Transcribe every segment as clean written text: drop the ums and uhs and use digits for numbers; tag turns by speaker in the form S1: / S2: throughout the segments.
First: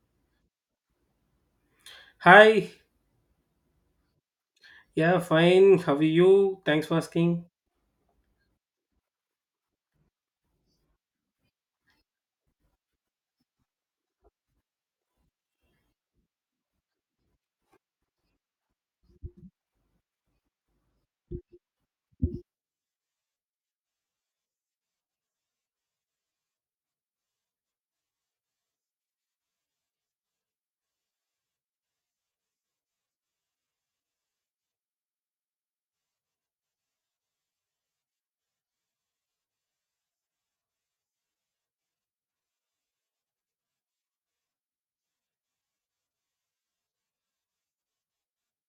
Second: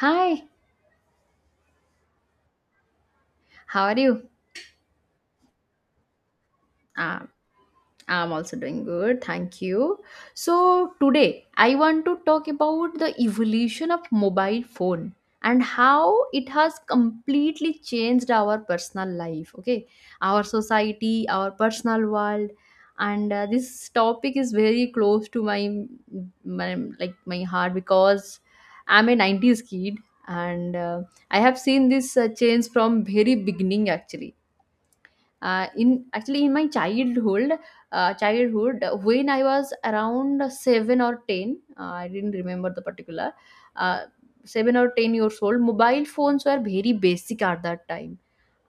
S1: Hi,
S2: Hi,
S1: how are you?
S2: yeah, fine. How are you? Thanks for
S1: Um,
S2: asking.
S1: I'm also doing good, thank you. So, today I want to talk about the evolution of mobile phone and how it has completely changed our personal life, okay? Our society, our personal world. And This topic is very close to my heart because I'm a 90s kid and I have seen this change from very beginning actually, in my childhood when I was around 7 or 10. I didn't remember the particular uh, 7 or 10 years old. Mobile phones were very basic at that time,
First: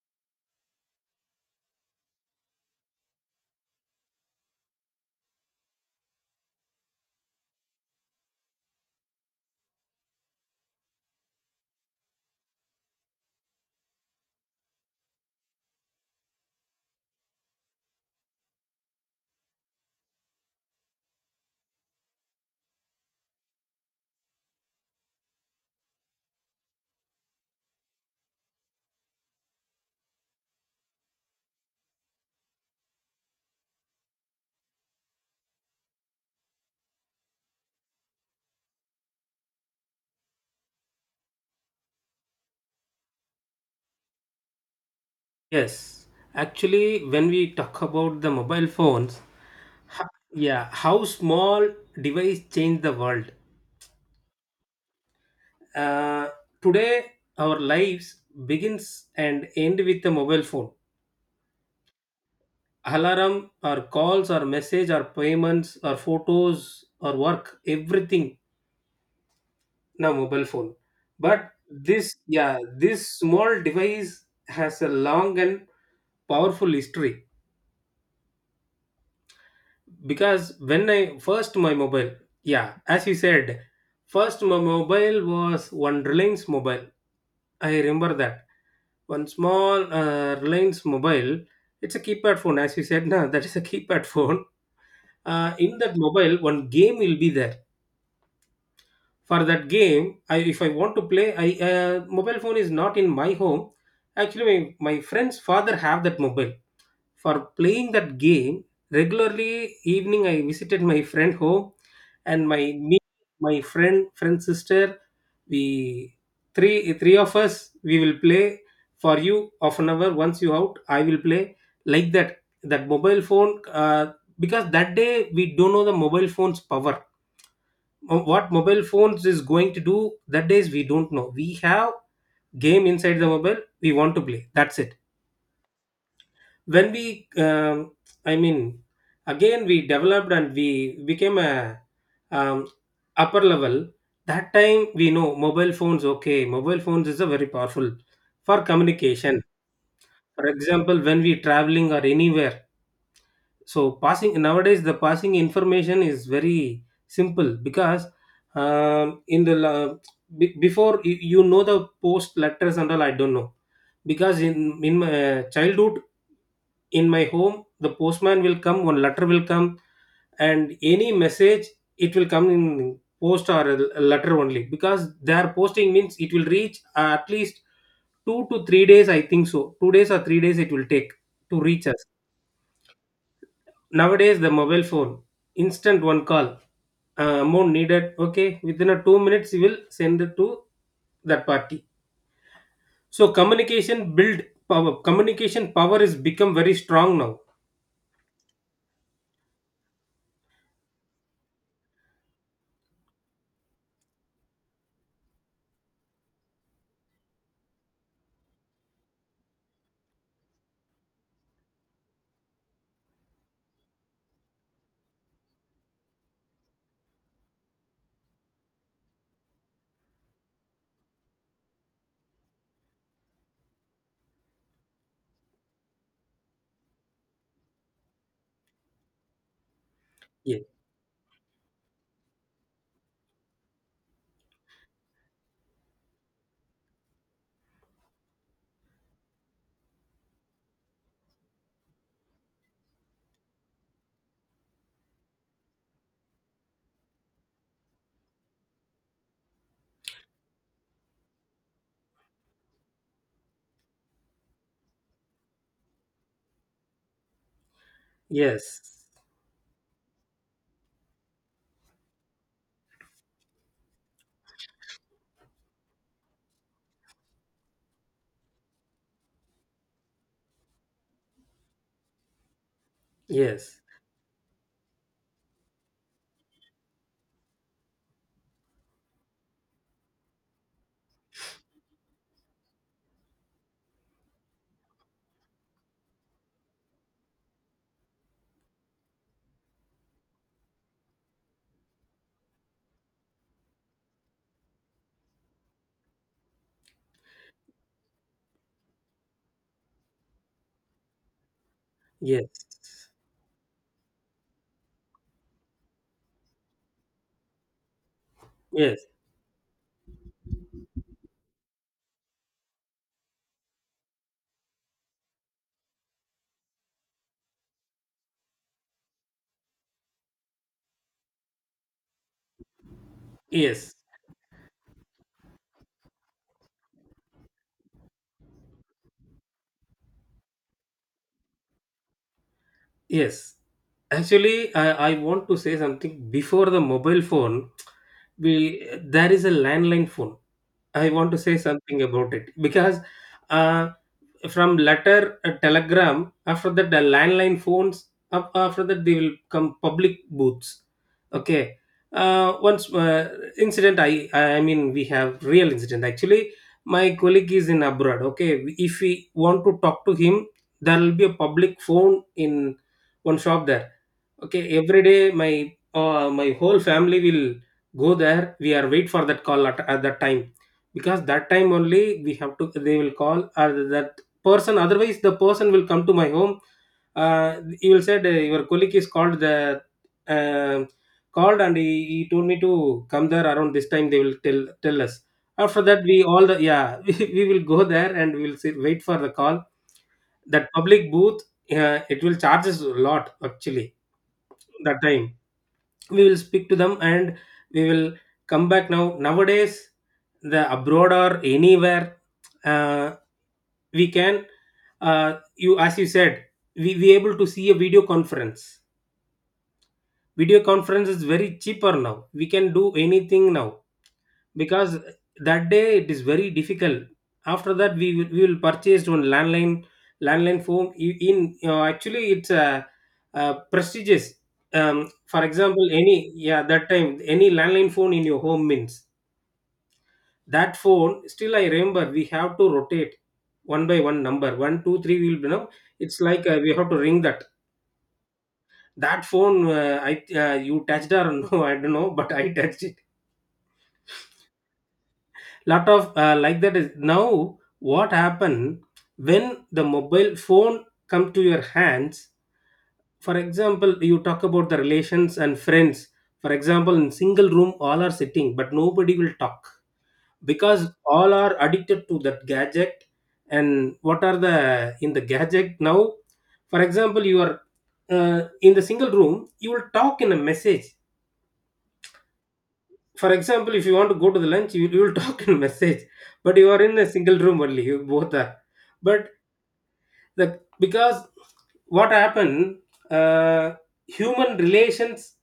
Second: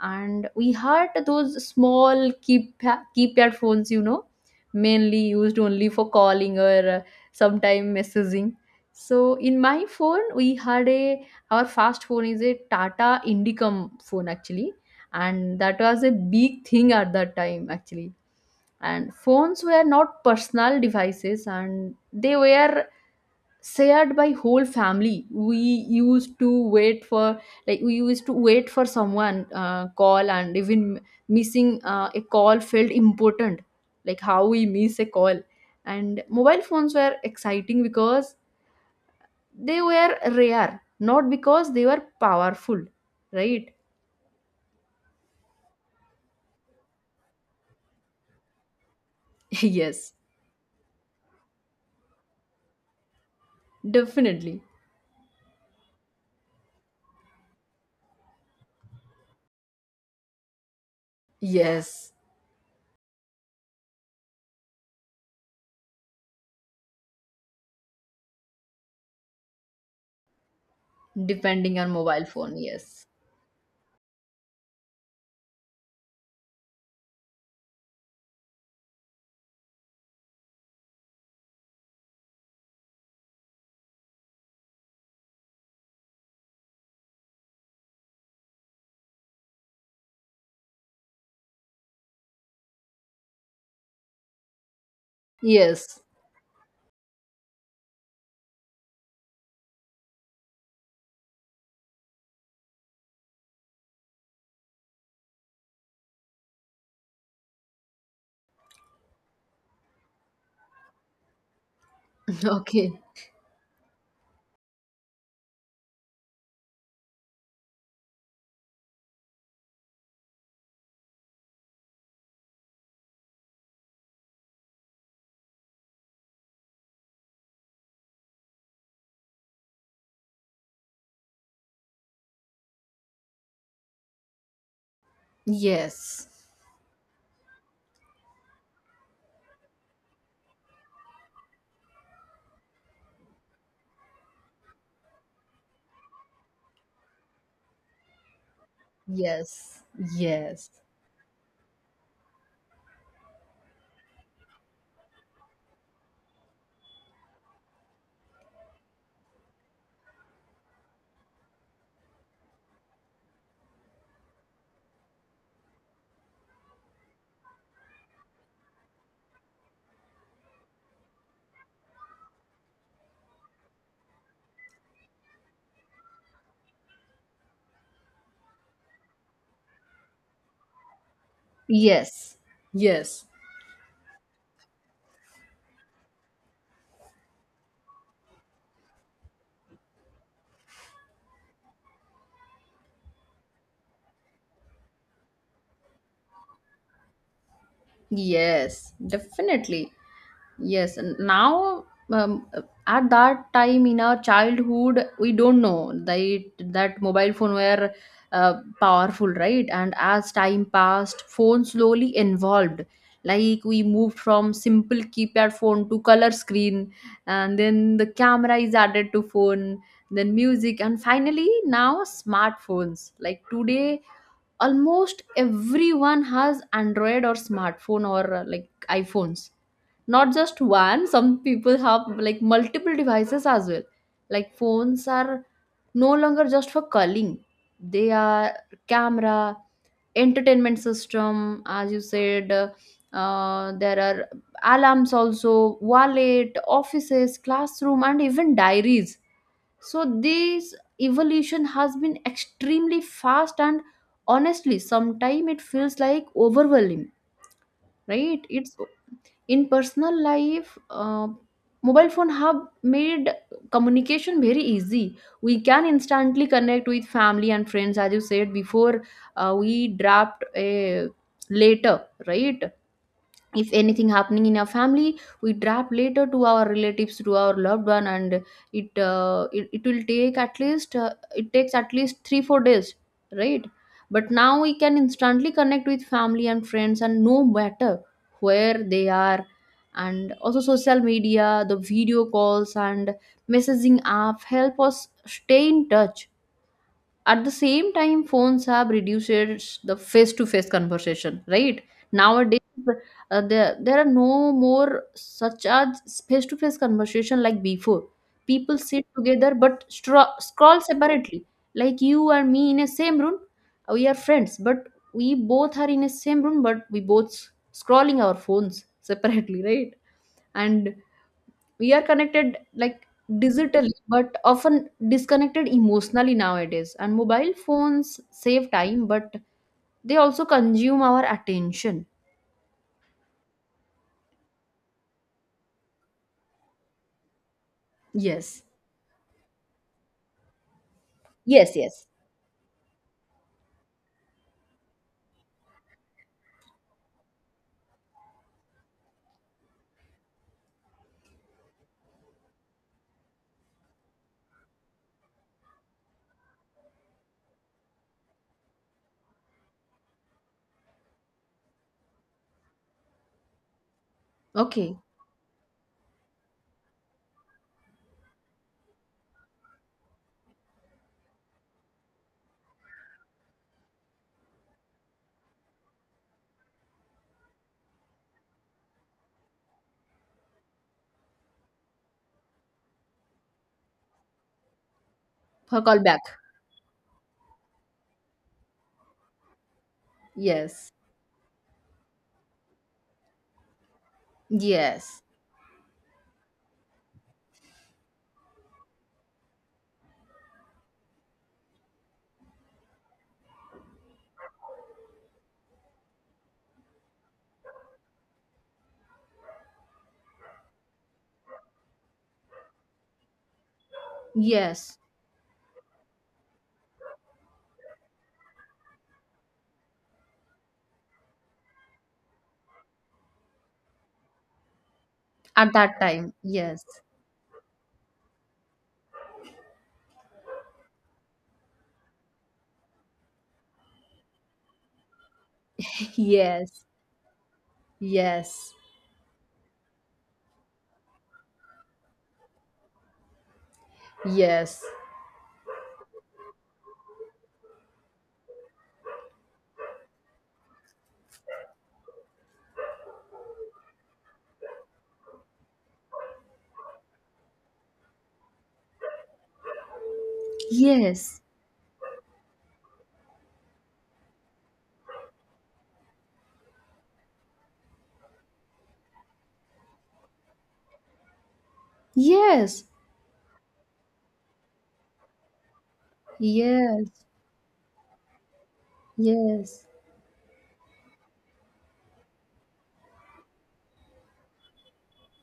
S1: and we had those small keypad phones, mainly used only for calling or sometime messaging. So in my phone we had a, our first phone is a Tata Indicom phone actually, and that was a big thing at that time actually. And phones were not personal devices, and they were shared by whole family. We used to wait for someone call, and even missing a call felt important, like how we miss a call. And mobile phones were exciting because they were rare, not because they were powerful, right?
S2: Yes, actually, when we talk about the mobile phones, ho-
S1: Yes.
S2: yeah, how small device changed the world.
S1: Definitely.
S2: Uh, Today, our lives begins and end with the mobile phone.
S1: Yes.
S2: Alarm, or calls, or message, or payments, or photos, or work, everything now mobile phone. But
S1: Depending on
S2: this,
S1: mobile phone,
S2: yeah,
S1: yes.
S2: this small device has a long and powerful history because when I first my mobile, yeah, as you said, first my mobile was one Reliance mobile. I remember that one small Reliance mobile. It's a keypad phone, as you said. No, that is a keypad phone. In that
S1: Yes.
S2: mobile, one game will be there. For that game, I, if I want to play, I mobile phone is not in my home. Actually, my friend's father have that mobile for playing that game regularly. Evening I visited my friend home, and
S1: Okay.
S2: me my friend sister, we three of us, we will play. For you half an hour, once you out, I will play, like that, that mobile phone. Because that day we don't know the mobile phone's power. What mobile phones is going to do, that days we don't know. We have game inside the mobile, we want to play, that's it.
S1: Yes.
S2: When we I mean, again we developed and we became a um, upper level. That time we know mobile phones, okay, mobile phones is a very powerful for communication.
S1: Yes.
S2: For
S1: Yes.
S2: example, when we traveling or anywhere, so passing, nowadays the passing information is very simple because, in the before, the post letters and all, I don't know. Because in my childhood, in my home, the postman will come, one letter will come, and any message it will come in post or a letter only, because their posting means it will reach, at least 2 to 3 days I think so, 2 days or 3 days it will take to reach us.
S1: Yes. Yes.
S2: Nowadays the mobile phone, instant one call, amount needed, okay, within a 2 minutes you will send it to that party. So communication build, power communication power is become very strong now.
S1: Yes. Definitely. Yes, and now, um, at that time in our childhood, we don't know that that mobile phone were powerful, right? And as time passed, phone slowly evolved. Like we moved from simple keypad phone to color screen, and then the camera is added to phone, then music, and finally now smartphones. Like today, almost everyone has android or smartphone or like iPhones, not
S2: Yeah.
S1: just one. Some people have like multiple devices as well. Like phones are no longer just for calling. They are camera, entertainment system, as you said. There are alarms also, wallet, offices, classroom, and even diaries. So this evolution has been extremely fast, and honestly sometimes it feels like overwhelming, right? It's,
S2: Yes.
S1: in personal life, mobile phone have made communication very easy. We can instantly connect with family and friends. As you said before, we draft a later, right? If
S2: Yes,
S1: anything happening in our family, we drop later to our relatives, to our loved one, and it will take at least, it takes at least 3 4 days, right? But now we can instantly connect with family and friends, and no matter where they are. And also social media, the video calls and messaging app help us stay in touch. At the same time, phones have reduced the face to face conversation, right? Nowadays
S2: yes,
S1: there are no more such as face to face conversation like before. People
S2: yes,
S1: sit together but scroll separately. Like you and me in a same room, we are friends, but we both are in a same room but we both scrolling our phones separately, right? And we are connected like digitally
S2: yes,
S1: but often disconnected emotionally nowadays. And mobile phones save time, but they also consume our attention.
S2: yes. Actually, I want to say something before the mobile phone.
S1: Yes.
S2: We, there is a landline phone. I want to say
S1: Yes,
S2: something
S1: yes.
S2: about it because, uh, from letter a telegram, after that the landline phones, up after that they will come public booths, okay, once, incident, I mean we have real incident actually. My colleague is in abroad, okay, if we want to talk to him, there will be a public phone in one shop there. Okay,
S1: Okay.
S2: every day my my whole family will go there. We are wait for that call at that time because that time only we have to. They will call or that person. Otherwise, the person will come to my home. He will said your colleague is called the um called, and he told me to come there around this time. They will tell us.
S1: Her
S2: After
S1: call
S2: that,
S1: back.
S2: we all the, yeah, we will go there and we will sit, wait for the call. That
S1: Yes.
S2: public booth, it will charge us a lot actually that
S1: Yes.
S2: time. We will speak to them and we will come back. Now nowadays the abroad or anywhere, uh, we can, you as you said, we able to see a Video conference is very cheaper now, we can do anything now,
S1: Yes.
S2: because that day it is very difficult. After that we will, purchase one landline phone in. Actually, it's a, prestigious, for
S1: At
S2: example
S1: that
S2: any,
S1: time,
S2: yeah,
S1: yes.
S2: that time, any landline phone in your home means that phone, still I remember, we have to rotate one by one, number 1, 2, 3 will be know. It's like, we
S1: Yes.
S2: have to ring that
S1: Yes.
S2: that phone, I, you touched or no, I don't know, but I touched
S1: Yes.
S2: lot of, like that. Is now what happen when the mobile phone come to your hands. For example, you talk about the relations and friends. For example, in single room all are sitting but nobody will talk, because all
S1: Yes.
S2: are addicted to that gadget. And what are the in the gadget now. For example, you are, in the single room, you will talk in a message.
S1: Yes.
S2: For example, if you want to go to the lunch, you will talk in message, but you are in a
S1: Yes.
S2: single room only. You both are, but
S1: Yes.
S2: the, because what happened, uh, human relations,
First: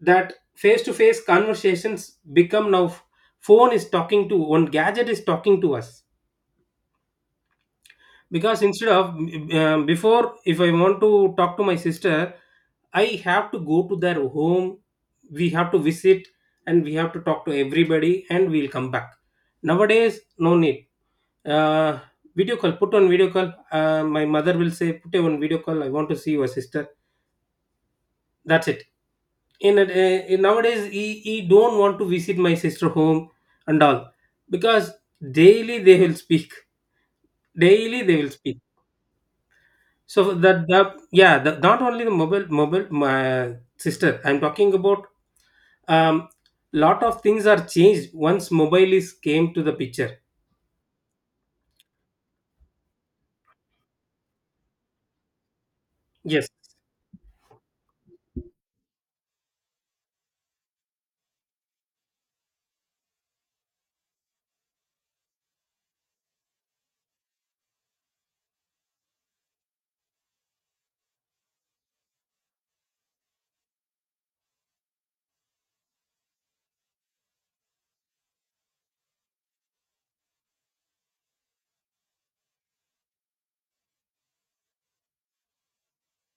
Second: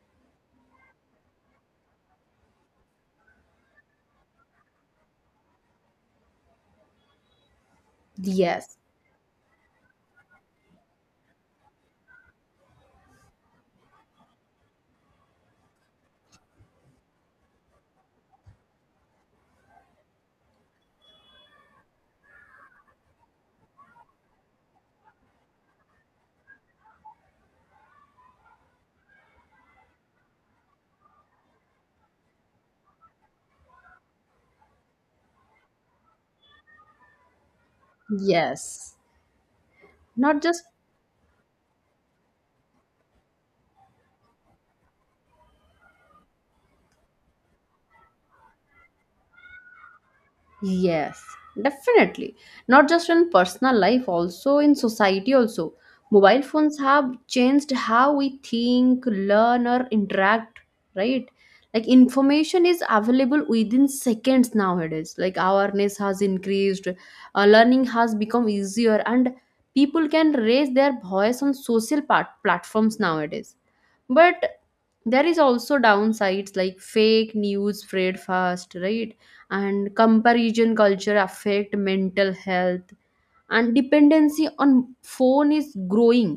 S2: that face to face conversations become now phone is talking to, one gadget is talking to us, because
S1: Yes.
S2: instead of, before, if I want to talk to my sister, I have to go to their home, we have to visit, and we have to talk to everybody and we'll come back. Nowadays no need, uh, video call, put on video call, my mother will say put on video call, I want to see your sister, that's it. In nowadays, he don't want to visit my sister home and all, because daily they will speak, daily they will speak.
S1: Yes.
S2: So
S1: Not just.
S2: that the yeah, the, not only the mobile, my sister. I'm talking about, um lot of things are changed once mobile is came to the picture.
S1: Yes, definitely. Not just in personal life, also in society also. Mobile
S2: Yes,
S1: phones have changed how we think, learn or interact, right? Like information is available within seconds nowadays. Like awareness has increased, learning has become easier, and people can raise their voice on social platforms nowadays. But there is also downsides, like fake news spread fast, right? And comparison culture affect mental health, and dependency on phone is growing.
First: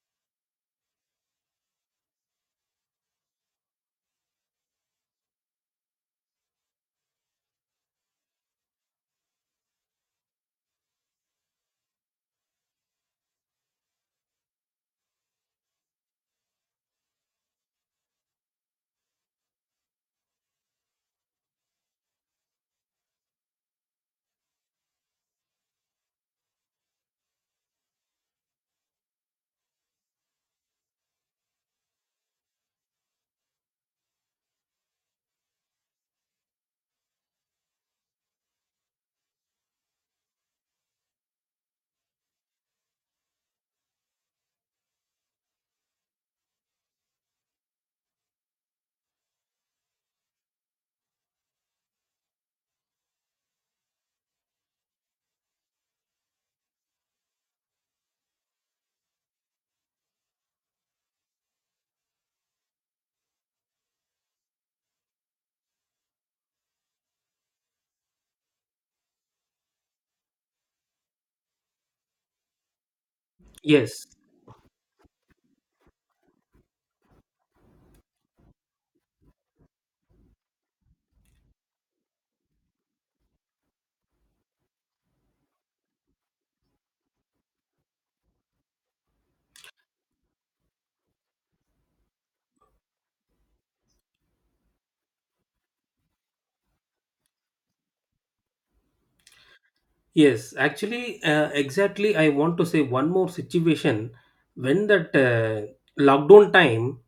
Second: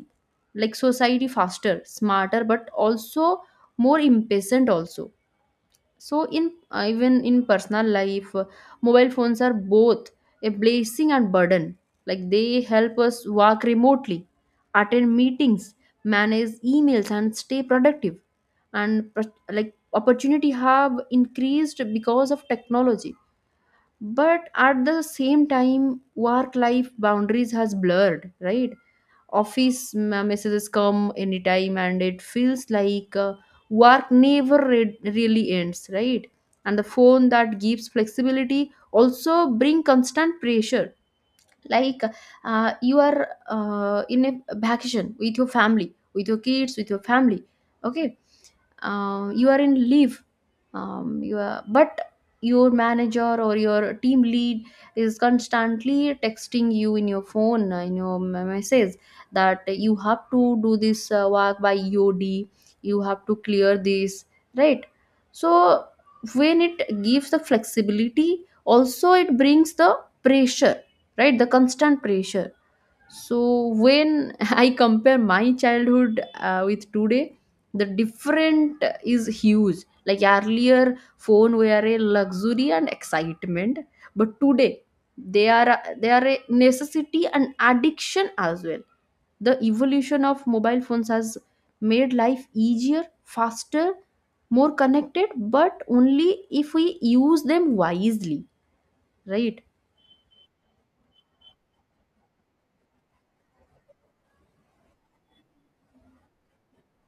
S1: Like society faster, smarter, but also more impatient also. So in even in personal life, mobile phones are both a blessing and burden. Like they help us work remotely, attend meetings, manage emails and stay productive, and like opportunity have increased because of technology. But at the same time, work life boundaries has blurred, right? Office messages come anytime, and it feels like, work never really ends, right? And the phone that gives flexibility also bring constant pressure. Like you are in a vacation with your family, with your kids, with your family, okay? You are in leave, you are, but your manager or your team lead is constantly texting you in your phone, message, that you have to do this work by EOD, you have to clear this, right? So when it gives the flexibility, also it brings the pressure, right? The constant pressure. So
S2: yes,
S1: when I compare my childhood with today, the different is huge. Like earlier, phone were a luxury and excitement, but today they are they are a necessity and addiction as well. The evolution of mobile phones has made life easier, faster, more connected, but only if we use them wisely, right?
S2: yes. Actually, exactly, I want to say one more situation, when that lockdown time.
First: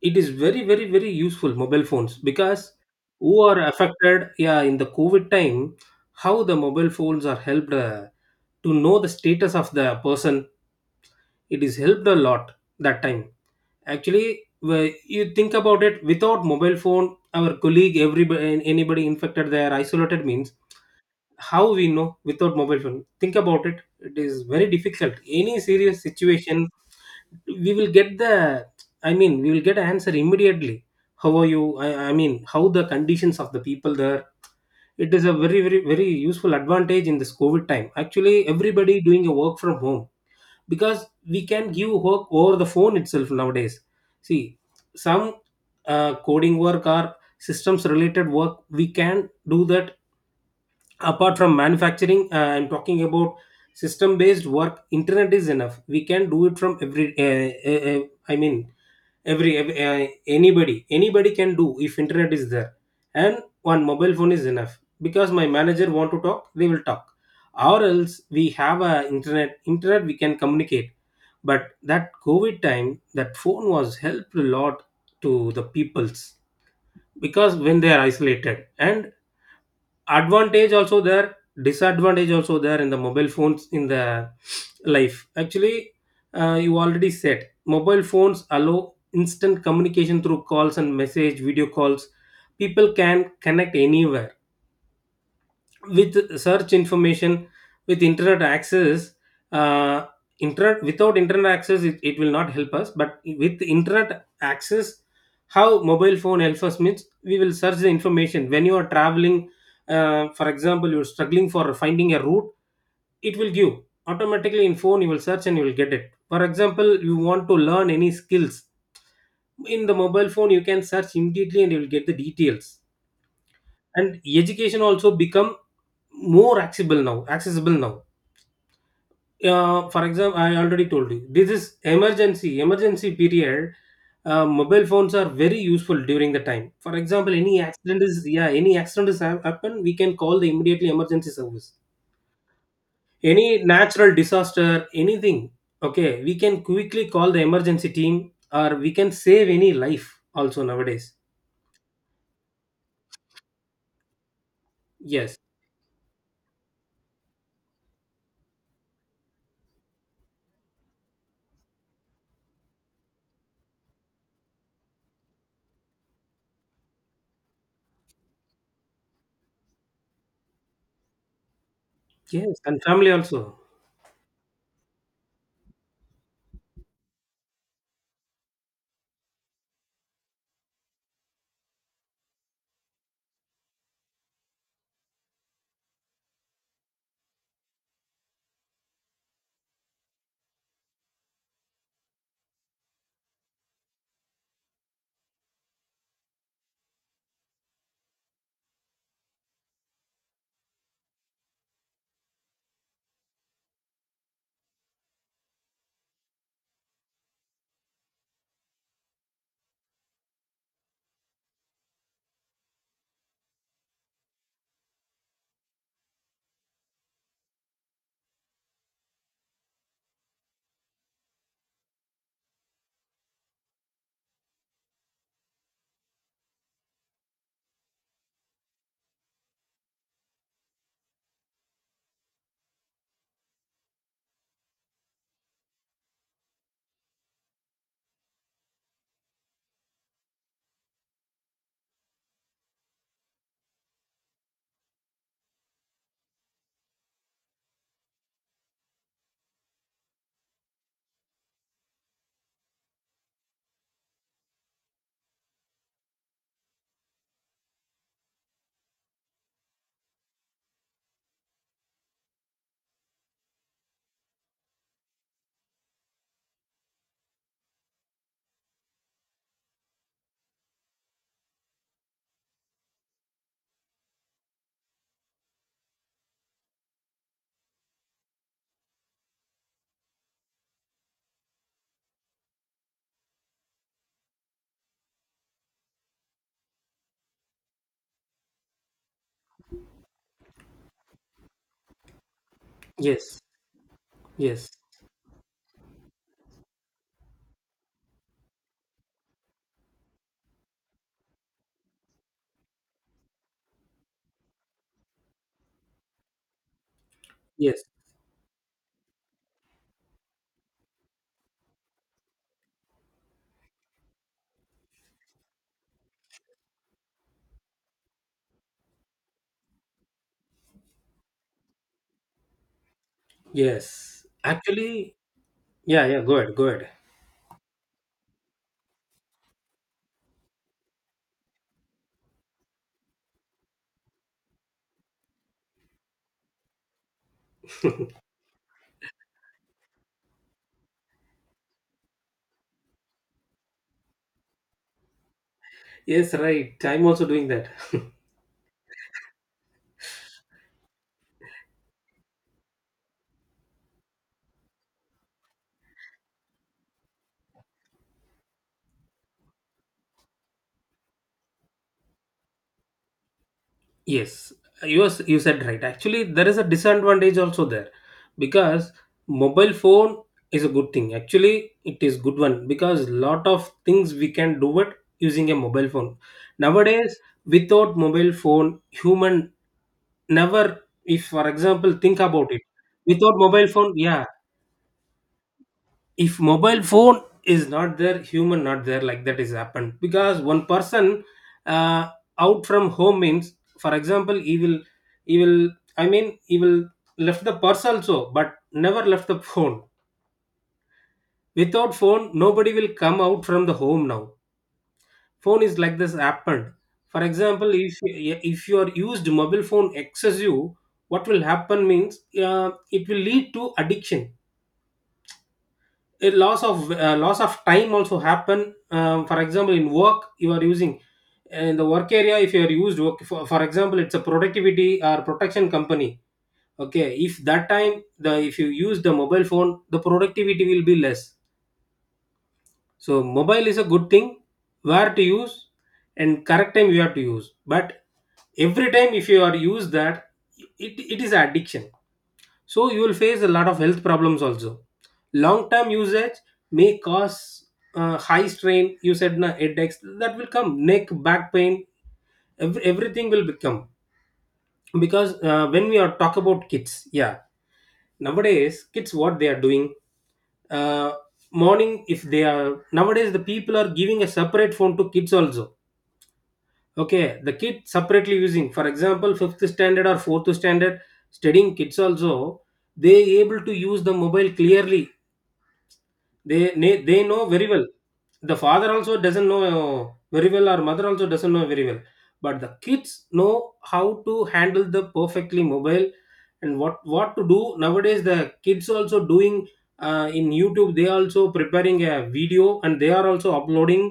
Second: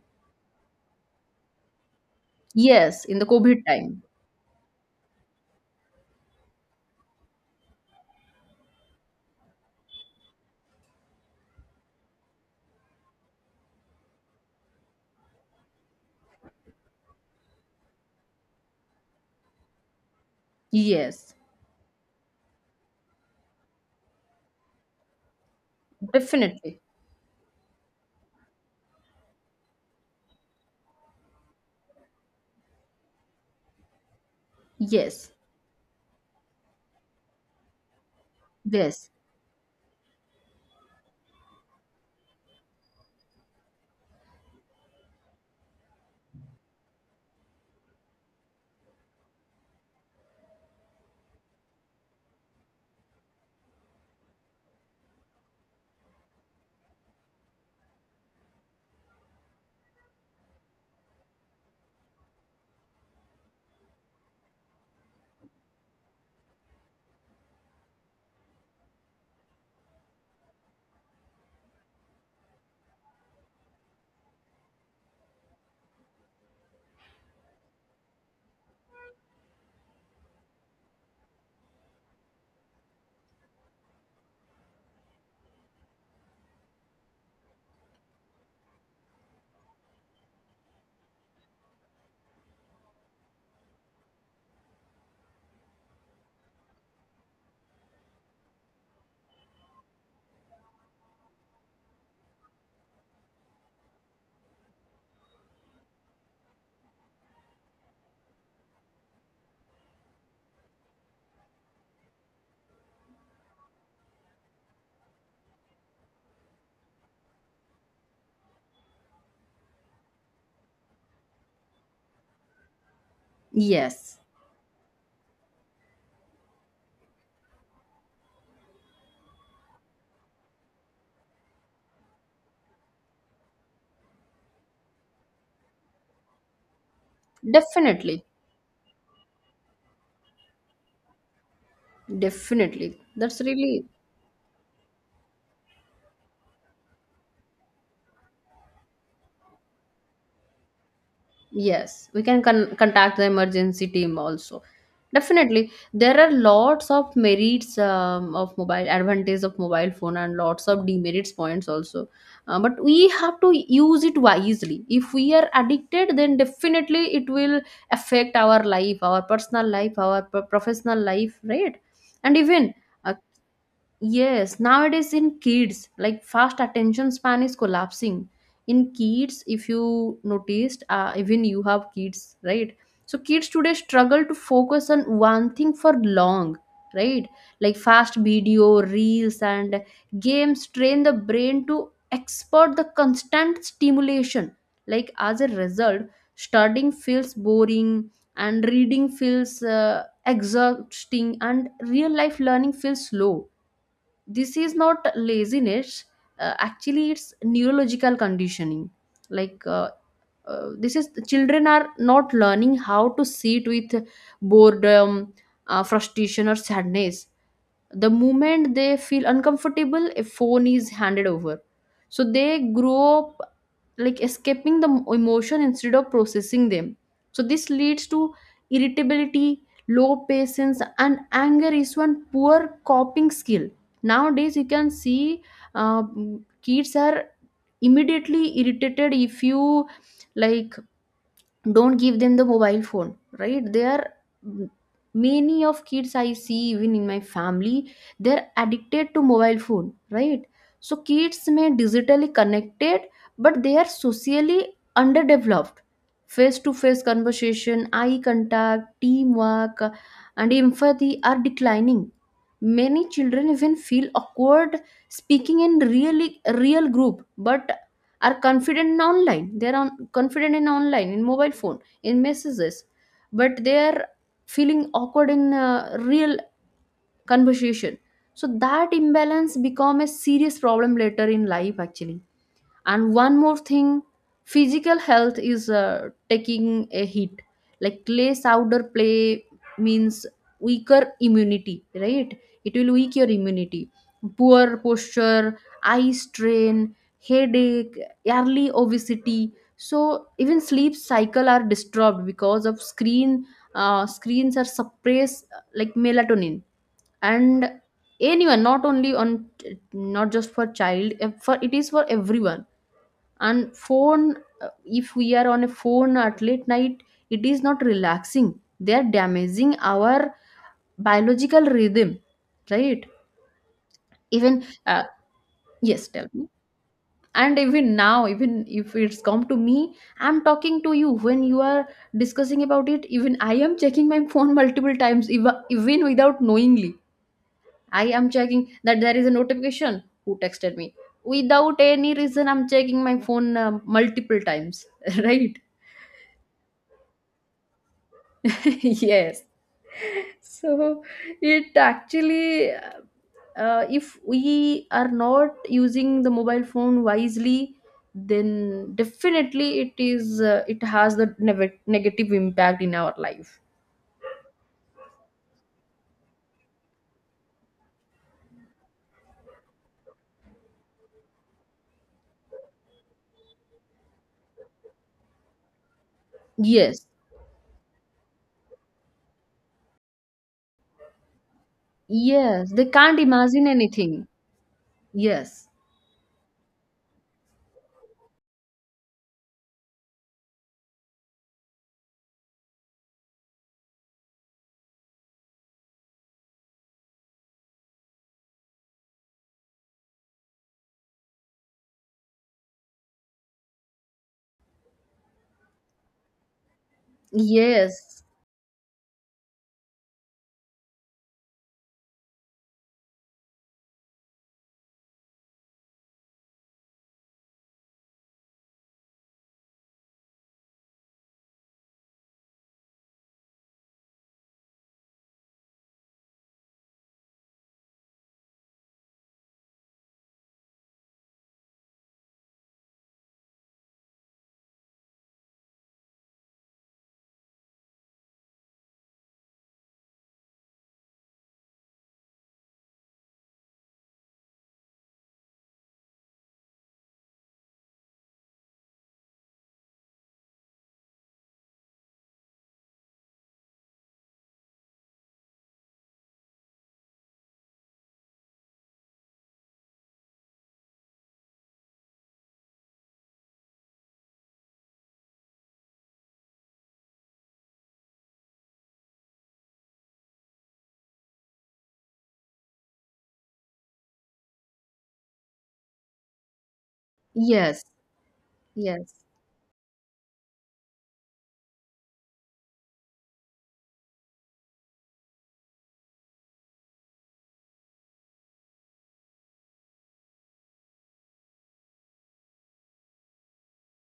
S2: It is very very very useful mobile phones, because
S1: Yes, in the
S2: who are
S1: COVID time.
S2: affected, yeah, in the COVID time, how the mobile phones are helped, to know the status of the person, it is helped a lot that time. Actually, you think about it, without mobile phone, our colleague, everybody, anybody infected, they are isolated means,
S1: Yes,
S2: how we know without mobile phone, think about it, it is very difficult. Any serious situation,
S1: definitely.
S2: we will get the, I mean, we will get an answer immediately, how are you, I mean how the conditions of the people there. It is
S1: Yes,
S2: a very very very useful advantage in this COVID time. Actually, everybody
S1: yes,
S2: doing a work from home, because we can give work over the phone itself nowadays. See, some coding work or systems related work, we can do that. Apart from manufacturing, I'm talking about system based work, internet is enough, we can do it from every uh, uh, I mean every, anybody can do if internet is there. And one mobile phone is enough, because my manager want to talk, they will talk, or else we have a internet, we can communicate. But that COVID time, that phone was helped a lot to the peoples, because when they are isolated. And advantage also there, disadvantage also there in the mobile phones, in the life actually. You already said, mobile phones allow instant communication through calls and message, video calls, people can connect anywhere, with search information, with internet access. uh, Internet, without internet access, it will not help us, but with internet access, how mobile phone helps us means, we will search the information when you are traveling. For example, you're struggling for finding a route, it will give automatically, in phone you will search and you will get it. For example, you want to learn any skills, in the mobile phone you can search immediately and you will get the details.
S1: yes,
S2: And education also become more accessible now. For example, I already told you, this is emergency period. Mobile phones are very useful during the time. For example, any accident is
S1: definitely,
S2: yeah any accident is happen, we can call the immediately emergency service.
S1: definitely. That's
S2: Any
S1: really,
S2: natural disaster, anything, okay, we can quickly call the emergency team, or we can save any life also nowadays.
S1: yes, we can contact the emergency team also.
S2: Yes,
S1: Definitely, there are lots of merits, of mobile, advantage of mobile phone, and lots of demerits points also. But we have to use it wisely. If we are addicted, then definitely it will affect our life, our personal life, our professional life, right? And
S2: yes,
S1: even
S2: and family
S1: uh,
S2: also.
S1: yes, nowadays in kids, like fast attention span is collapsing. In kids, if you noticed, even you have kids, right? So kids today struggle to focus on one thing for long, right? Like fast video, reels, and games train the brain to export the constant stimulation. Like as a result, studying feels boring, and reading feels exhausting, and real life learning feels slow. This is not laziness, actually it's neurological conditioning. Like this is, children are not learning how to sit with boredom, frustration or sadness. The moment they feel uncomfortable, a phone is handed over. So they grow up like escaping the emotion instead of processing them. So this leads to irritability, low patience, and anger is one poor coping skill. Nowadays you can see, uh, kids are immediately irritated if you like don't give them the mobile phone right there. Are many of kids I see even in my family, they're addicted to mobile phone, right? So kids may digitally connected, but they are socially underdeveloped. Face to face conversation, eye contact, teamwork, and empathy are declining. Many children even feel awkward speaking in really real group, but are confident in online, they're on confident in online, in mobile phone, in messages, but they're feeling awkward in real conversation. So that imbalance become a serious problem later in life actually. And one more thing, physical health is taking a hit. Like less outdoor play means weaker immunity, right? It will weak your
S2: Yes,
S1: immunity. Poor
S2: yes,
S1: posture, eye strain, headache, early obesity, so even sleep cycle are disturbed because of screens are suppress, like melatonin. And
S2: yes.
S1: anyone, not only on, not just for child, for it is for everyone. And phone, if we are on a phone at late night, it is not relaxing, they are damaging our biological rhythm, right?
S2: Yes,
S1: Even
S2: actually, yeah,
S1: yes,
S2: yeah.
S1: tell
S2: Go
S1: me.
S2: ahead, go ahead.
S1: And even now, even if it's come to me, I'm talking to you when you are discussing about it, even I am checking my phone multiple times, even, even without knowingly I am checking that there is a notification, who texted me. Without any reason, I'm checking my phone multiple times right.
S2: Yes, right. I'm also doing that.
S1: Yes, so it actually, if we are not using the mobile phone wisely, then definitely it has the negative impact in our life.
S2: Yes, you said right. Actually, there is a disadvantage also there, because mobile phone is a good thing. Actually, it is good one because lot of things we can do it using a mobile phone.
S1: Yes.
S2: Nowadays, without mobile phone, human never, if, for example, think about it.
S1: Yes, they can't
S2: Without
S1: imagine
S2: mobile phone, yeah,
S1: anything. Yes.
S2: if mobile phone is not there human not there, like that is happened because one person uh, out from home means, for example, he will he will left the purse also but never left the phone. Without phone nobody will come out from the home now. Phone is like this happened. For example, if
S1: Yes.
S2: if you are used mobile phone excessive, what will happen means, uh, it will lead to addiction, a loss of time also happen, for example in work you are using, in the work area if you are used work for example it's a productivity or protection company. Okay, if that time the if you use the mobile phone the productivity will be less. So mobile is a good thing, where to use and correct time you have to use, but every time if you are use that, it is addiction. So you will face a lot of health problems also. Long term usage may cause high strain, you said na, headaches that will come, neck back pain, everything will become. Because when we are talk about kids, yeah, nowadays kids what they are doing, uh, morning if they are, nowadays the people are giving a separate phone to kids also. Okay, the kid separately using, for example fifth standard or fourth standard studying kids also, they able to use the mobile clearly. They know very
S1: Yes.
S2: well. The father also
S1: Yes.
S2: doesn't know very well or mother also doesn't know very well, but the kids know how to handle the perfectly mobile and what to do. Nowadays the kids also doing, in YouTube they also preparing a video and they are also uploading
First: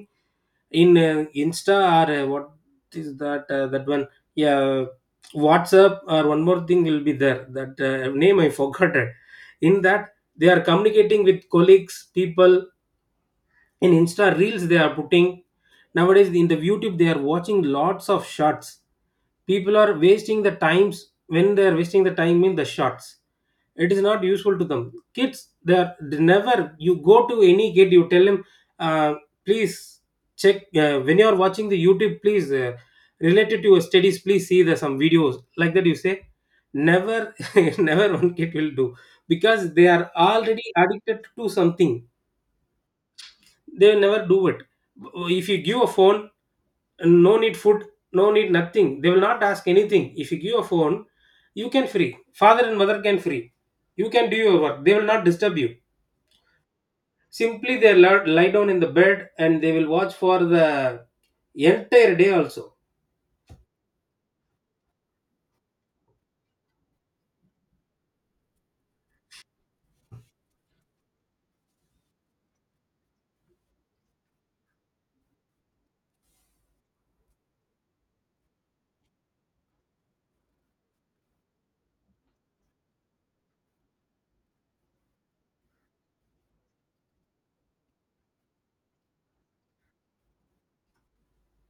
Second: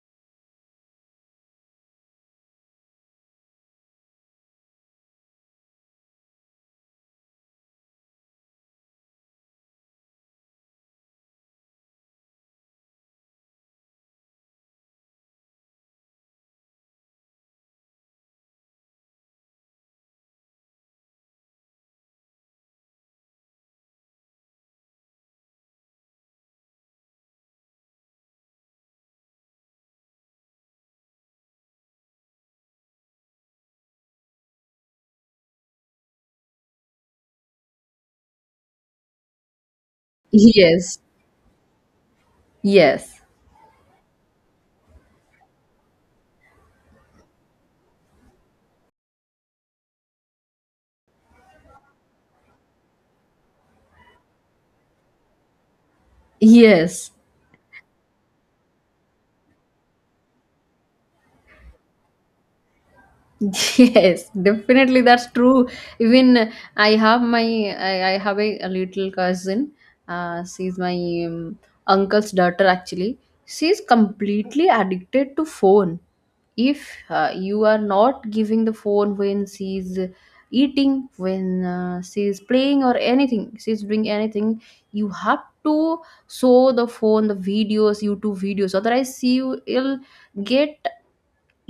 S2: in Insta, or what is that that one, yeah, WhatsApp, or one more thing will be there that name I forgot it. In that they are communicating with colleagues people, in Insta reels they are putting. Nowadays in the YouTube they are watching lots of shots. People are wasting the times. When they are wasting the time in the shots it is not useful to them. Kids, they are they never, you go to any kid you tell him, uh, please check, when you are watching the YouTube please, related to your studies please see the some videos, like that you say, never. Never one kid will do, because they are already
S1: Yes.
S2: addicted to something.
S1: Yes.
S2: They will never do it. If you give a phone, no need food, no need nothing, they will not ask anything if you give a phone. You can free, father and mother can free, you can do your work, they will not disturb you.
S1: Yes.
S2: Simply they lie down in the bed and they will watch for the entire day also.
S1: Yes, definitely that's true. Even I have my, I have a little cousin. She's my, um, uncle's daughter actually. She's completely addicted to phone. If you are not giving the phone when she's eating, when she's playing or anything, she's doing anything, you have to show the phone the videos, YouTube videos. Otherwise, she will get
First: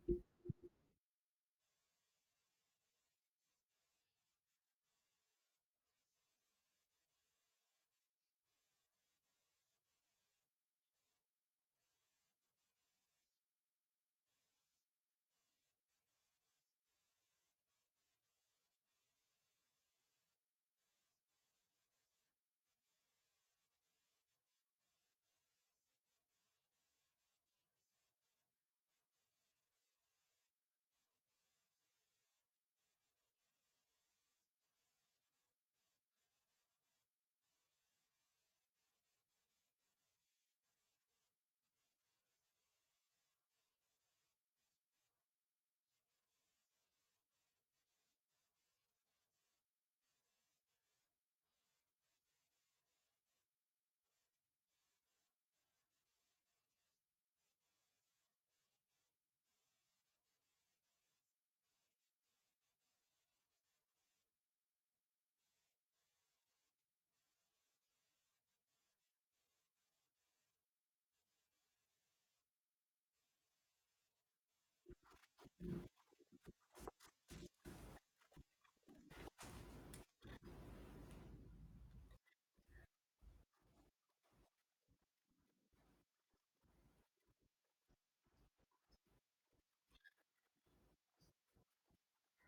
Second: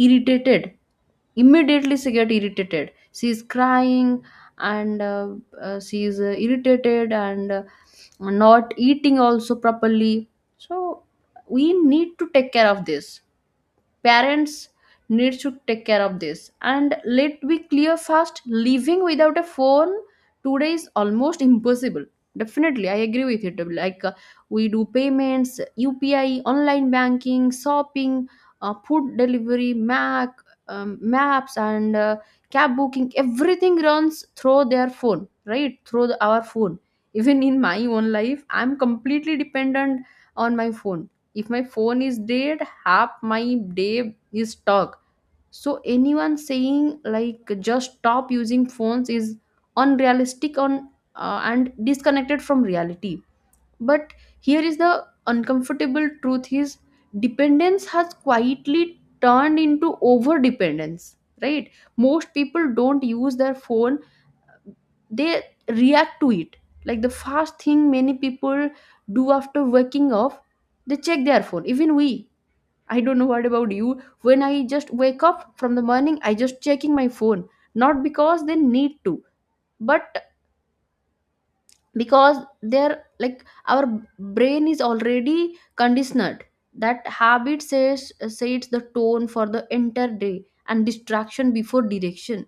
S1: irritated. Immediately she get irritated, she is crying. And she is irritated, and not eating also properly. So we need to take care of this. Parents need to take care of this. And let be clear, fast living without a phone today is almost impossible. Definitely I agree with it. Like we do payments, UPI, online banking, shopping, food delivery, mac maps, and cab booking, everything runs through their phone, right, through the, our phone. Even in my own life, I'm completely dependent on my phone. If my phone is dead, half my day is stuck. So anyone saying like just stop using phones is unrealistic on and disconnected from reality. But here is the uncomfortable truth is, dependence has quietly turned into over dependence, right? Most people don't use their phone, they react to it. Like the first thing many people do after waking up, they check their phone. Even we, I don't know what about you. When I just wake up from the morning, I just checking my phone. Not because they need to, but because they're like our brain is already conditioned. That habit says sets the tone for the entire day, and distraction before direction.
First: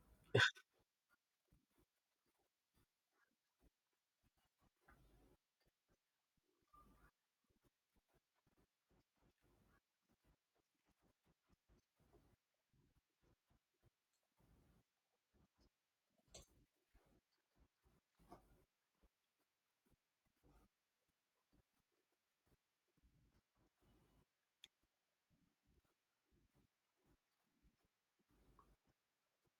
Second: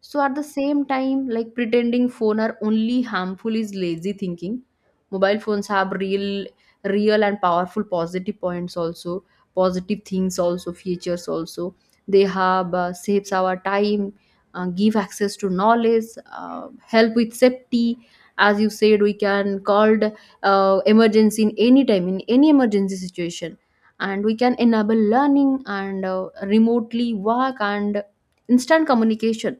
S1: So at the same time, like pretending phone are only harmful is lazy thinking. Mobile phones have real, real and powerful positive points also, positive things also, features also. They have saves our time, give access to knowledge, help with safety. As you said, we can called emergency in any time, in any emergency situation, and we can enable learning and remotely work and instant communication,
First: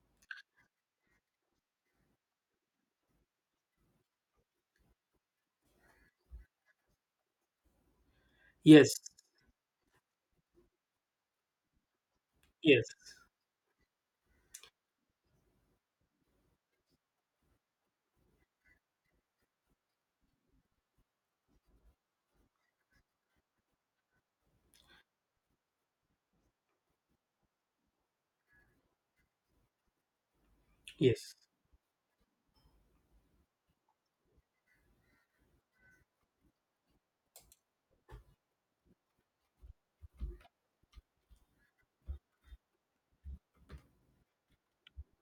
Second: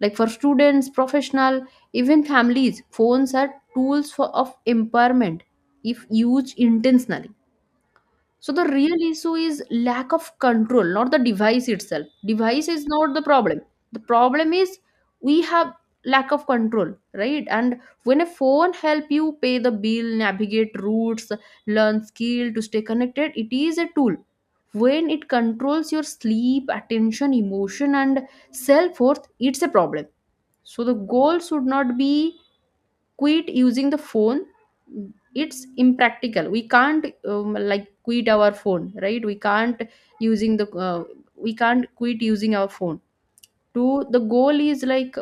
S1: like for students, professional, even families, phones are tools for of empowerment, if used intentionally. So the real
S2: Yes,
S1: issue is lack of control, not the device itself. Device
S2: yes,
S1: is not the problem. The problem is we have lack of control, right? And when a phone help you pay the bill, navigate routes, learn skill, to stay connected, it is a tool. When it controls your sleep, attention, emotion, and self worth, it's a problem. So the
S2: yes,
S1: goal should not be quit using the phone. It's impractical. We can't, like quit our phone, right? Using the uh, we can't quit using our phone. To the goal is like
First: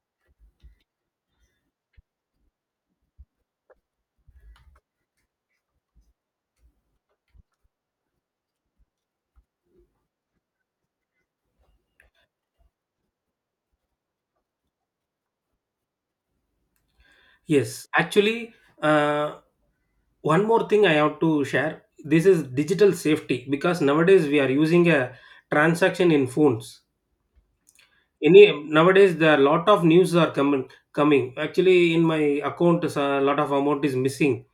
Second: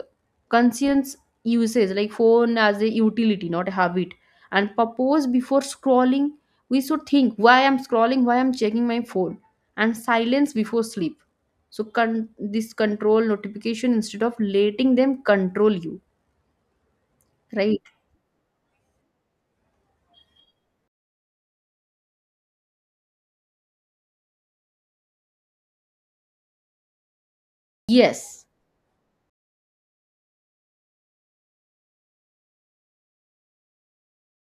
S1: conscience usage, like phone as a utility, not a habit. And purpose before scrolling, we should think why I'm scrolling, why I'm checking my phone, and silence before sleep. So this control notification instead of letting them control you, right?
S2: yes, actually, uh, one more thing I have to share, this is digital safety, because nowadays we are using a transaction in phones.
S1: Yes.
S2: Any nowadays there are lot of news are coming, coming, actually in my account a lot of amount is missing,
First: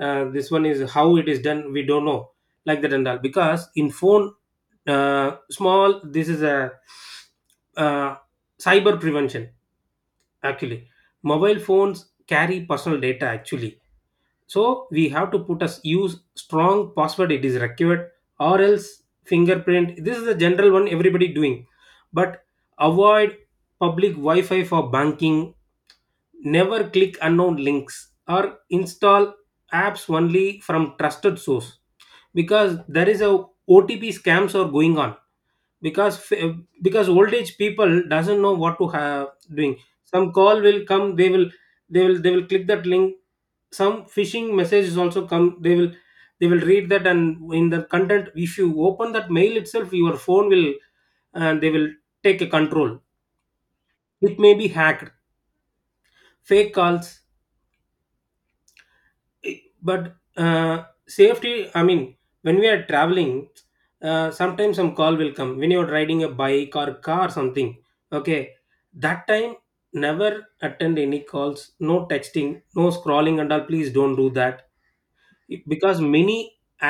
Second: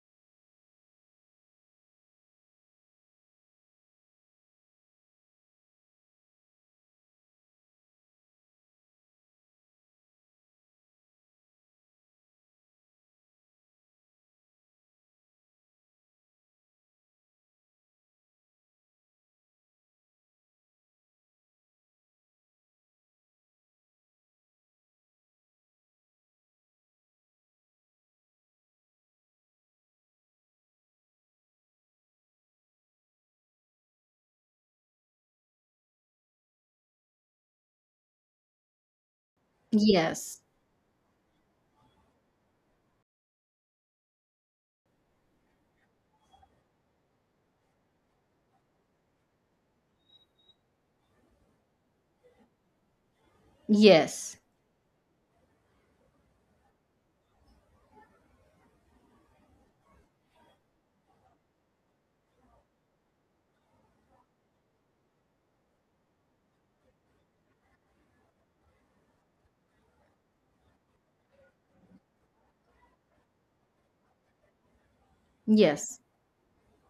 S2: this one is how it is done we don't know, like that and all, because in phone, small this is a uh, cyber prevention actually. Mobile phones carry personal data actually, so we have to put a use strong password, it is required, or else fingerprint, this is the general one everybody doing. But avoid public wi-fi for banking, never click unknown links, or install apps only from trusted source, because there is a OTP scams are going on. Because because old age people doesn't know what to have doing. Some
S1: Yes.
S2: call will come, they will, they will click that link. Some phishing messages also come, they will, they will read that, and in the content if you open that mail itself your phone will, and they will take a control.
S1: Yes.
S2: It may be hacked, fake calls. But safety, I mean, when we are traveling, sometimes some call will come when you're riding a bike or car or something, okay, that time never attend any calls, no texting, no scrolling and all, please don't do that. It-
S1: Yes.
S2: because many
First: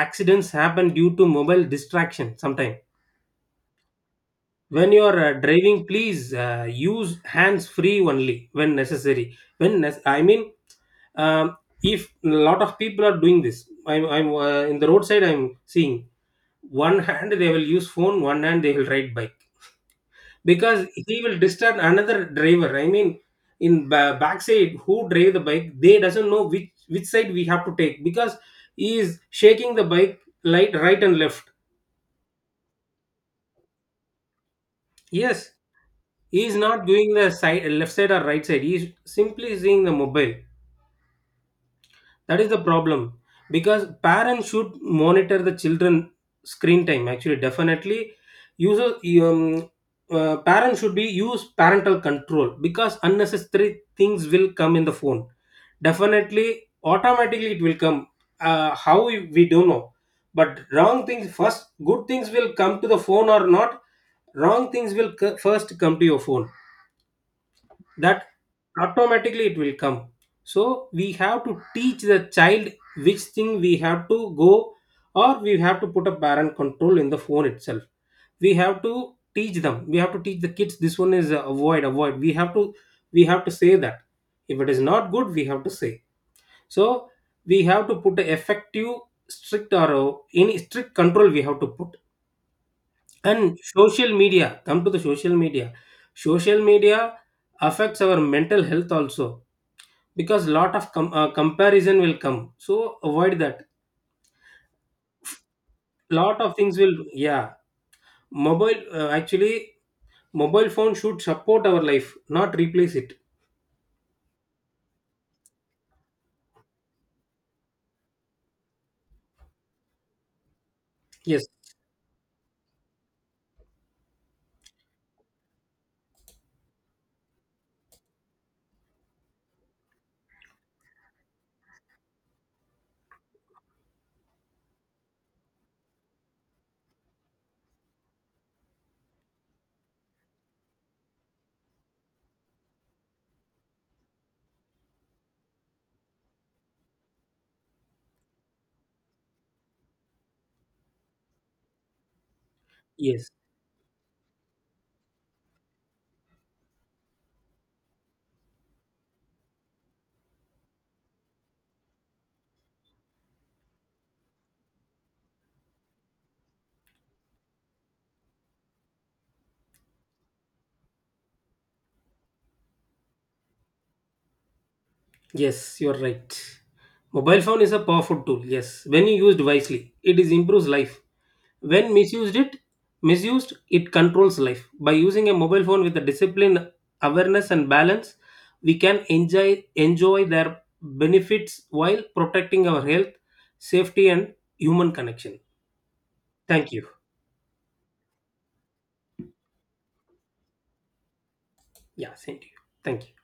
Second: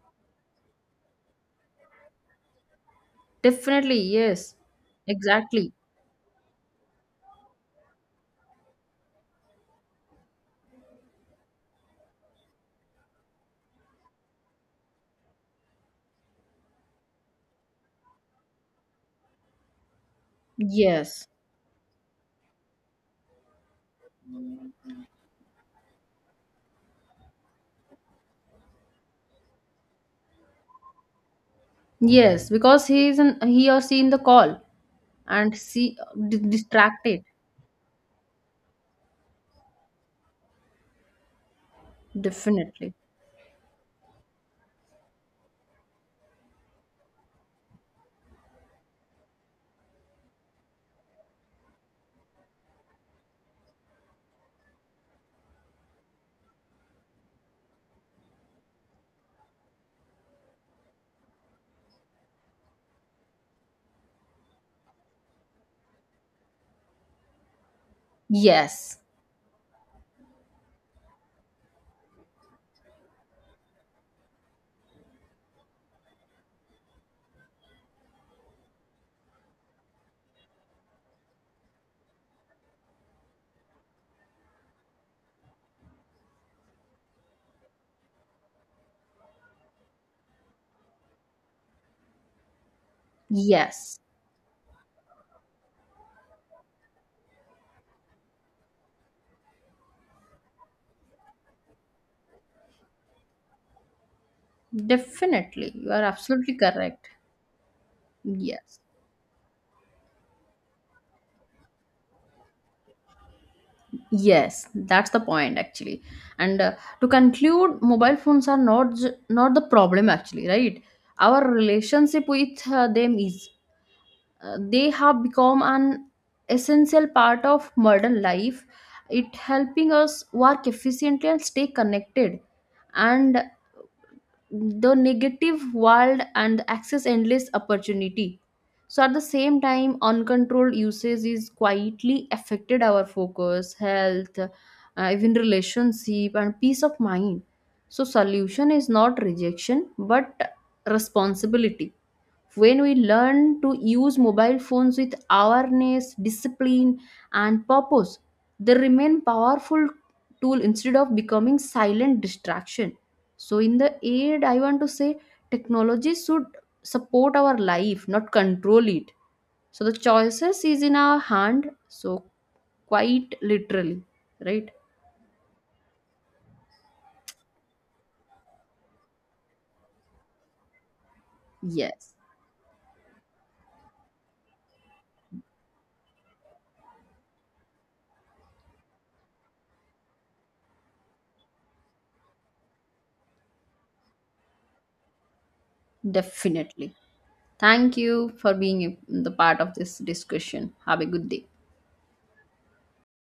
S2: accidents happen due to mobile distraction sometimes.
S1: Definitely. Yes.
S2: When you are
S1: Exactly.
S2: driving, please use hands free only when necessary. When I mean, um, if a lot of people are doing this, I'm in the roadside I'm seeing, one hand they will use phone, one hand they will ride bike, because he
S1: Yes.
S2: will disturb another driver, I mean in backside who drive the bike they doesn't know which side we have to take, because he is shaking the bike light right and left.
S1: Yes, because he is in, he or she in the call.
S2: Yes.
S1: And see,
S2: He's not doing
S1: distracted.
S2: the side left side or right side, he's simply seeing the mobile. That is the
S1: Definitely.
S2: problem. Because parents should monitor the children screen time. Actually, definitely, user, um, parents should be use parental control because unnecessary things will come in the phone. Definitely, automatically it will come. How we don't know, but wrong things first. Good things will come to the phone or not. Wrong things will first come to your phone, that
S1: Yes.
S2: automatically it will come. So we have to teach the child which thing we have to go, or we have to put a parent control in the phone itself. We have to teach them, we have to teach the kids, this one is avoid, avoid we have to, we have to say that, if it is not good we have to say. So we have to put a effective strict, or any strict control we have to put. And
S1: Yes,
S2: social media, come to the social media, social media affects our mental health also, because lot of comparison will come, so avoid that.
S1: definitely you are
S2: Lot
S1: absolutely
S2: of things will,
S1: correct.
S2: yeah,
S1: Yes.
S2: mobile actually, mobile phone should support our life, not replace it.
S1: Yes, that's the point actually. And to conclude, mobile phones are not the problem actually, right?
S2: Yes,
S1: Our relationship with them is, uh, they have become an essential part of modern life. It helping us work efficiently and stay connected, and the negative world, and access endless opportunity. So at the same time, uncontrolled usage is quietly affected our focus, health, even relationship and peace of mind. So solution is not rejection, but responsibility. When we
S2: yes,
S1: learn to use mobile phones with awareness, discipline, and purpose, they remain powerful tool instead of becoming silent distraction. So in the end, I want to say technology should support our life, not control it. So the choices is in our hand, so, quite literally, right?
S2: yes, you are right. Mobile phone is a powerful tool, yes, when you used wisely it is improves life. When
S1: Yes,
S2: misused it controls life. By using a mobile phone with a discipline, awareness and balance, we can enjoy their benefits while protecting our health, safety and human connection. Thank you.
S1: definitely. Thank you for being the part of this discussion. Have a good day.
S2: Yeah, same to you. Thank you.